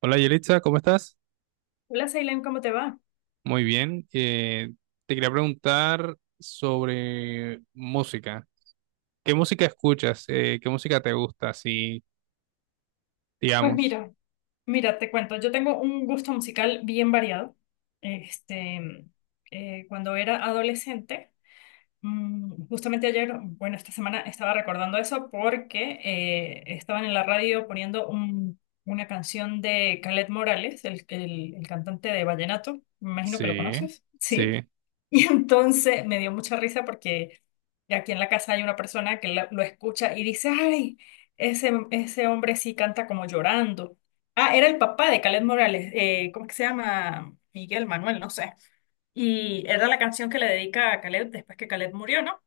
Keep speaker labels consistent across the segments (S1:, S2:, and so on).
S1: Hola Yelitza, ¿cómo estás?
S2: Hola, Ceylan, ¿cómo te va?
S1: Muy bien. Te quería preguntar sobre música. ¿Qué música escuchas? ¿Qué música te gusta? Sí,
S2: Pues
S1: digamos.
S2: mira, mira, te cuento, yo tengo un gusto musical bien variado. Este, Cuando era adolescente, justamente ayer, bueno, esta semana estaba recordando eso porque estaban en la radio poniendo una canción de Calet Morales, el cantante de vallenato, me imagino que lo
S1: Sí,
S2: conoces, sí.
S1: sí,
S2: Y entonces me dio mucha risa porque aquí en la casa hay una persona que lo escucha y dice, ay, ese hombre sí canta como llorando. Ah, era el papá de Calet Morales, ¿cómo que se llama? Miguel Manuel, no sé. Y era la canción que le dedica a Caleb después que Caleb murió, ¿no?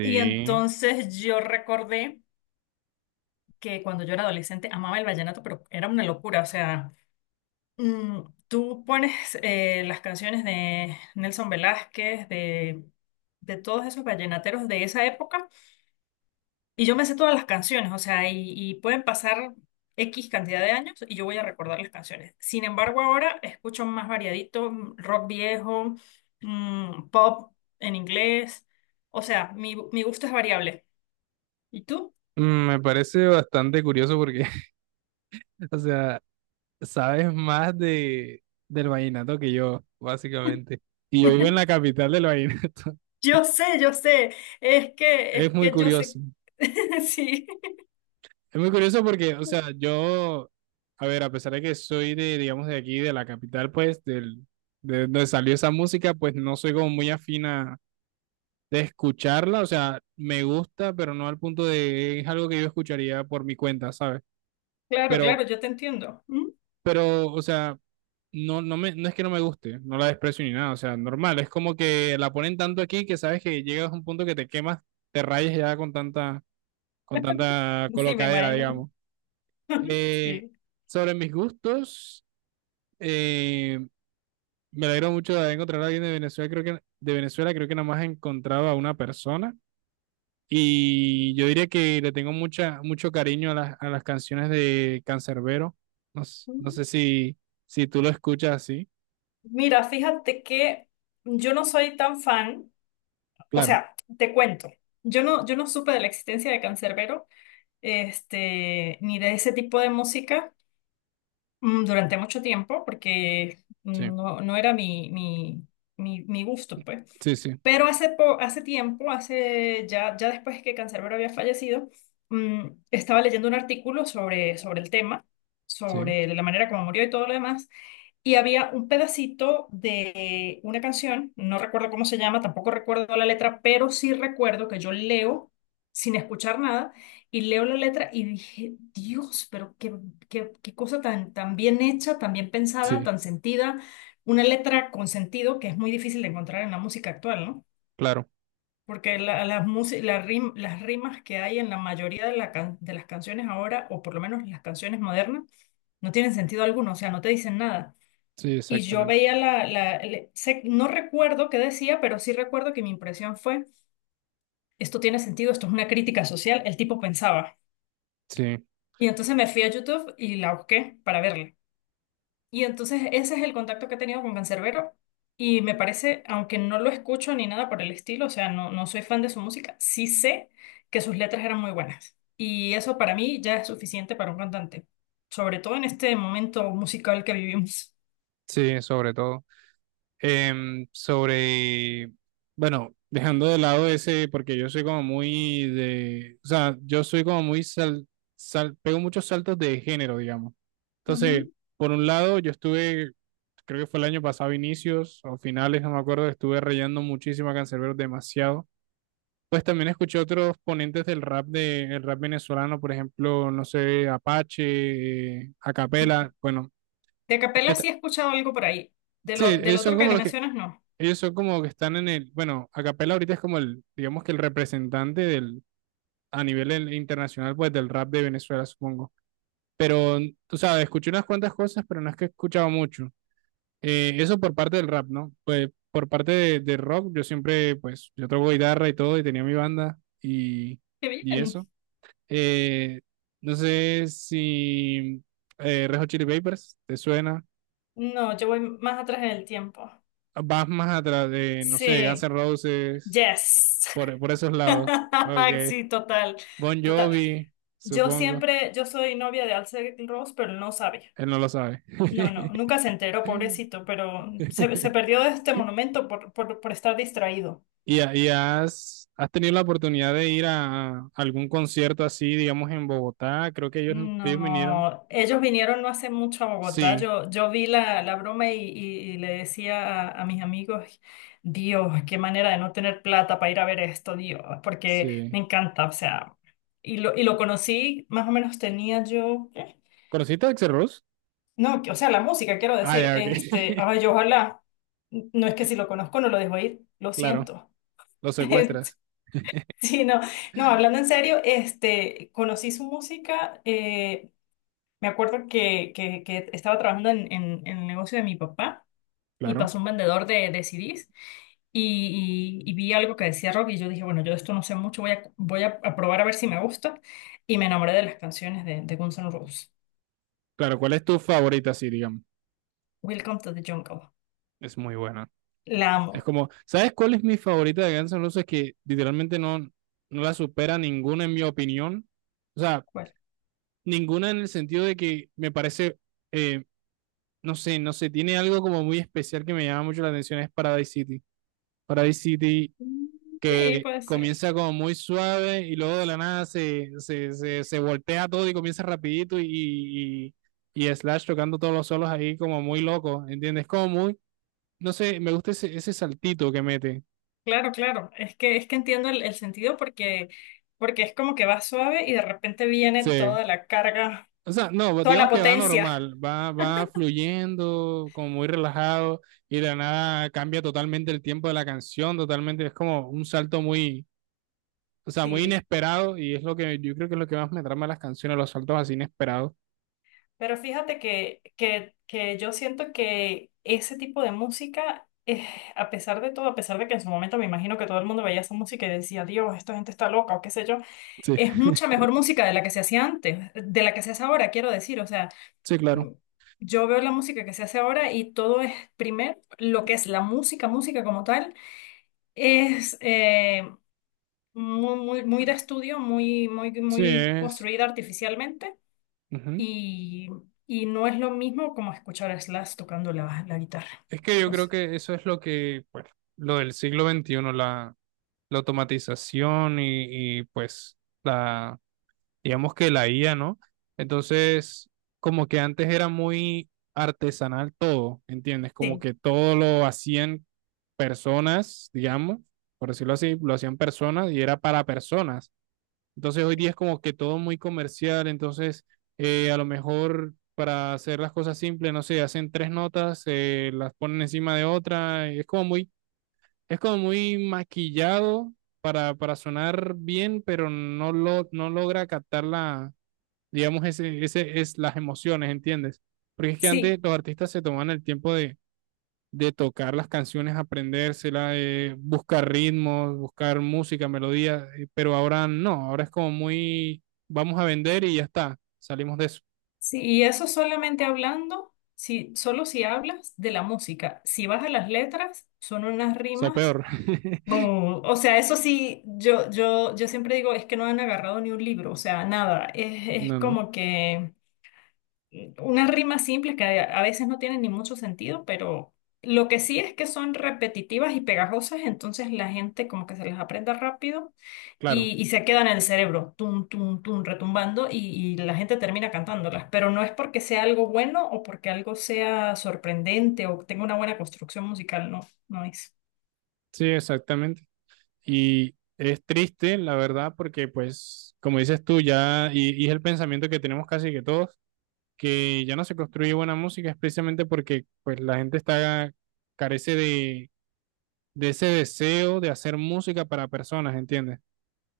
S2: Y entonces yo recordé que cuando yo era adolescente amaba el vallenato, pero era una locura. O sea, mm, tú pones las canciones de Nelson Velázquez, de todos esos vallenateros de esa época, y yo me sé todas las canciones, o sea, y pueden pasar X cantidad de años y yo voy a recordar las canciones. Sin embargo, ahora escucho más variadito, rock viejo, pop en inglés. O sea, mi gusto es variable. ¿Y tú?
S1: Me parece bastante curioso porque, o sea, sabes más de, del vallenato que yo, básicamente. Y yo vivo en la capital del vallenato.
S2: Yo sé, yo sé. Es que,
S1: Es
S2: es
S1: muy
S2: que yo sé.
S1: curioso.
S2: Sí,
S1: Es muy curioso porque, o sea, yo, a ver, a pesar de que soy de, digamos, de aquí, de la capital, pues, del, de donde salió esa música, pues no soy como muy afina de escucharla, o sea, me gusta, pero no al punto de, es algo que yo escucharía por mi cuenta, ¿sabes?
S2: claro, claro,
S1: Pero,
S2: yo te entiendo. ¿Mm?
S1: pero, o sea, no, no me, no es que no me guste, no la desprecio ni nada, o sea, normal, es como que la ponen tanto aquí que sabes que llegas a un punto que te quemas, te rayes ya con tanta
S2: Sí, me
S1: colocadera,
S2: imagino.
S1: digamos. Eh,
S2: Sí.
S1: Sobre mis gustos, eh, me alegro mucho de haber encontrado a alguien de Venezuela. Creo que de Venezuela creo que nada más he encontrado a una persona. Y yo diría que le tengo mucha, mucho cariño a las canciones de Canserbero. No, no sé si, si tú lo escuchas así.
S2: Mira, fíjate que yo no soy tan fan. O
S1: Claro,
S2: sea, te cuento, yo no supe de la existencia de Cancerbero, este, ni de ese tipo de música, durante mucho tiempo, porque
S1: sí,
S2: no, no era mi gusto, pues.
S1: sí, sí,
S2: Pero hace, hace tiempo, hace ya, ya después que Cancerbero había fallecido, estaba leyendo un artículo sobre, sobre el tema,
S1: sí,
S2: sobre la manera como murió y todo lo demás, y había un pedacito de una canción, no recuerdo cómo se llama, tampoco recuerdo la letra, pero sí recuerdo que yo leo sin escuchar nada y leo la letra y dije, Dios, pero qué cosa tan, tan bien hecha, tan bien pensada,
S1: sí,
S2: tan sentida, una letra con sentido que es muy difícil de encontrar en la música actual, ¿no?
S1: claro,
S2: Porque las rimas que hay en la mayoría de, de las canciones ahora, o por lo menos las canciones modernas, no tienen sentido alguno, o sea, no te dicen nada.
S1: sí,
S2: Y yo
S1: exactamente.
S2: veía no recuerdo qué decía, pero sí recuerdo que mi impresión fue, esto tiene sentido, esto es una crítica social, el tipo pensaba.
S1: Sí,
S2: Y entonces me fui a YouTube y la busqué para verla. Y entonces ese es el contacto que he tenido con Canserbero y me parece, aunque no lo escucho ni nada por el estilo, o sea, no, no soy fan de su música, sí sé que sus letras eran muy buenas. Y eso para mí ya es suficiente para un cantante, sobre todo en este momento musical que vivimos.
S1: sí, sobre todo. Sobre, bueno, dejando de lado ese, porque yo soy como muy de, o sea, yo soy como muy sal, pego muchos saltos de género, digamos.
S2: Ujú.
S1: Entonces, por un lado, yo estuve, creo que fue el año pasado, inicios o finales, no me acuerdo, estuve rayando muchísimo a Canserbero, demasiado. Pues también escuché otros ponentes del rap de, el rap venezolano, por ejemplo, no sé, Apache, Acapela, bueno,
S2: De capela
S1: et-
S2: sí he escuchado algo por ahí. De lo,
S1: sí,
S2: del
S1: esos son
S2: otro que
S1: como
S2: te
S1: los que
S2: mencionas, no.
S1: ellos son como que están en el, bueno, acapella ahorita es como el, digamos que el representante del, a nivel internacional, pues del rap de Venezuela, supongo. Pero, tú sabes, escuché unas cuantas cosas, pero no es que he escuchado mucho. Eso por parte del rap, ¿no? Pues por parte de rock, yo siempre, pues, yo toco guitarra y todo, y tenía mi banda
S2: Qué
S1: y
S2: bien.
S1: eso. Eh, no sé si Red Hot Chili Peppers te suena.
S2: No, yo voy más atrás en el tiempo.
S1: Vas más atrás de, no sé, Guns N'
S2: Sí.
S1: Roses,
S2: Yes.
S1: por esos lados. Ok.
S2: Sí, total.
S1: Bon
S2: Total.
S1: Jovi,
S2: Yo
S1: supongo.
S2: siempre, yo soy novia de Axl Rose, pero él no sabe.
S1: Él no lo sabe.
S2: No, no, nunca se enteró, pobrecito, pero se perdió de este monumento por estar distraído.
S1: ¿Y, y has, has tenido la oportunidad de ir a algún concierto así, digamos, en Bogotá? Creo que ellos vinieron.
S2: No, ellos vinieron no hace mucho a Bogotá.
S1: Sí,
S2: Yo vi la broma y, y le decía a mis amigos, Dios, qué manera de no tener plata para ir a ver esto, Dios, porque me
S1: sí.
S2: encanta, o sea, y lo conocí, más o menos tenía yo, ¿qué?
S1: ¿Conociste a Axl Rose?
S2: No, o sea, la música, quiero
S1: Ah,
S2: decir,
S1: ya, ok.
S2: este, ay, yo ojalá, no es que si lo conozco no lo dejo ir, lo
S1: Claro,
S2: siento.
S1: lo
S2: Este,
S1: secuestras.
S2: sí, no, no, hablando en serio, este, conocí su música. Me acuerdo que, que estaba trabajando en, en el negocio de mi papá y
S1: Claro.
S2: pasó un vendedor de CDs y, y vi algo que decía rock y yo dije, bueno, yo de esto no sé mucho, voy a, voy a probar a ver si me gusta y me enamoré de las canciones de Guns N' Roses.
S1: Claro, ¿cuál es tu favorita? Sí, digamos.
S2: Welcome to the Jungle.
S1: Es muy buena.
S2: La
S1: Es
S2: amo.
S1: como, ¿sabes cuál es mi favorita de Guns N' Roses? Que literalmente no, no la supera ninguna en mi opinión. O sea,
S2: ¿Cuál?
S1: ninguna en el sentido de que me parece, eh, no sé, no sé, tiene algo como muy especial que me llama mucho la atención, es Paradise City. Paradise City
S2: Mm, sí,
S1: que
S2: puede ser.
S1: comienza como muy suave y luego de la nada se voltea todo y comienza rapidito y Slash tocando todos los solos ahí como muy loco, ¿entiendes? Como muy, no sé, me gusta ese, ese saltito que mete.
S2: Claro, claro. Es que entiendo el sentido porque, porque es como que va suave y de repente viene
S1: Sí.
S2: toda la carga,
S1: O sea, no, pues,
S2: toda la
S1: digamos que va
S2: potencia.
S1: normal, va, va fluyendo, como muy relajado, y de la nada cambia totalmente el tiempo de la canción, totalmente, es como un salto muy, o sea, muy
S2: Sí,
S1: inesperado, y es lo que yo creo que es lo que más me trama de las canciones, los saltos así inesperados.
S2: pero fíjate que, que yo siento que ese tipo de música, a pesar de todo, a pesar de que en su momento me imagino que todo el mundo veía esa música y decía, Dios, esta gente está loca o qué sé yo,
S1: Sí,
S2: es mucha mejor música de la que se hacía antes, de la que se hace ahora, quiero decir. O sea,
S1: sí, claro.
S2: mm, yo veo la música que se hace ahora y todo es, primero, lo que es la música, música como tal, es muy de estudio,
S1: Sí,
S2: muy
S1: es.
S2: construida artificialmente
S1: Ujú.
S2: y, y no es lo mismo como escuchar a Slash tocando la guitarra.
S1: Es que yo
S2: O
S1: creo
S2: sea,
S1: que eso es lo que, pues, lo del siglo XXI, la, la automatización y, pues la, digamos que la IA, ¿no? Entonces, como que antes era muy artesanal todo, ¿entiendes? Como
S2: sí,
S1: que todo lo hacían personas, digamos, por decirlo así, lo hacían personas y era para personas. Entonces, hoy día es como que todo muy comercial, entonces, a lo mejor para hacer las cosas simples, no sé, hacen tres notas, las ponen encima de otra, es como muy maquillado. Para sonar bien, pero no, lo, no logra captar la, digamos, ese es las emociones, ¿entiendes? Porque es que antes
S2: sí,
S1: los artistas se tomaban el tiempo de tocar las canciones, aprendérselas, de buscar ritmos, buscar música, melodías pero ahora no, ahora es como muy, vamos a vender y ya está, salimos de eso,
S2: sí, y eso solamente hablando, si, solo si hablas de la música. Si vas a las letras, son unas
S1: eso
S2: rimas.
S1: peor.
S2: O sea, eso sí, yo siempre digo, es que no han agarrado ni un libro, o sea, nada. Es
S1: No, no,
S2: como que unas rimas simples que a veces no tienen ni mucho sentido, pero lo que sí es que son repetitivas y pegajosas, entonces la gente como que se las aprende rápido
S1: claro,
S2: y se quedan en el cerebro, tum, tum, tum, retumbando y la gente termina cantándolas, pero no es porque sea algo bueno o porque algo sea sorprendente o tenga una buena construcción musical, no, no es.
S1: sí, exactamente. Y es triste, la verdad, porque pues, como dices tú, ya, y es el pensamiento que tenemos casi que todos, que ya no se construye buena música es precisamente porque pues la gente está carece de ese deseo de hacer música para personas, ¿entiendes?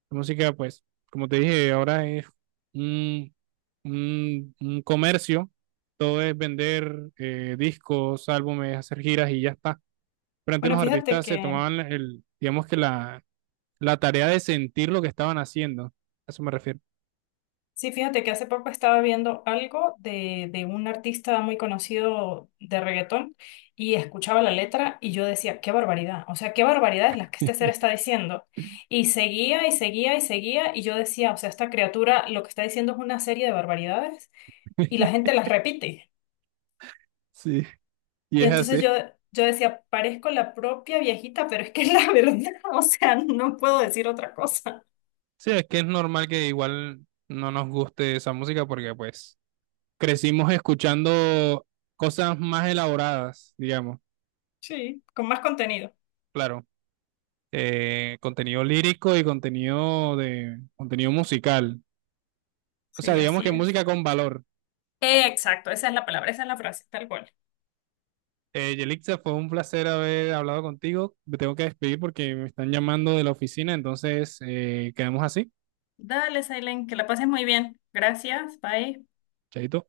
S1: La música, pues, como te dije, ahora es un, un comercio, todo es vender discos, álbumes, hacer giras y ya está. Pero antes
S2: Bueno,
S1: los
S2: fíjate
S1: artistas se
S2: que
S1: tomaban el, digamos que la tarea de sentir lo que estaban haciendo, a eso me refiero.
S2: sí, fíjate que hace poco estaba viendo algo de un artista muy conocido de reggaetón y escuchaba la letra y yo decía, qué barbaridad, o sea, qué barbaridad es la que este ser está diciendo. Y seguía y seguía y seguía y yo decía, o sea, esta criatura lo que está diciendo es una serie de barbaridades y la gente las repite.
S1: Sí, y
S2: Y
S1: es así.
S2: entonces yo decía, parezco la propia viejita, pero es que es la verdad, o sea, no puedo decir otra cosa.
S1: Sí, es que es normal que igual no nos guste esa música porque pues crecimos escuchando cosas más elaboradas, digamos,
S2: Sí, con más contenido.
S1: claro, contenido lírico y contenido de contenido musical, o sea,
S2: Sí,
S1: digamos que
S2: así es.
S1: música con valor.
S2: Exacto, esa es la palabra, esa es la frase, tal cual.
S1: Yelixa, fue un placer haber hablado contigo. Me tengo que despedir porque me están llamando de la oficina, entonces quedamos así.
S2: Dale, Silent, que la pases muy bien. Gracias, bye.
S1: Chaito.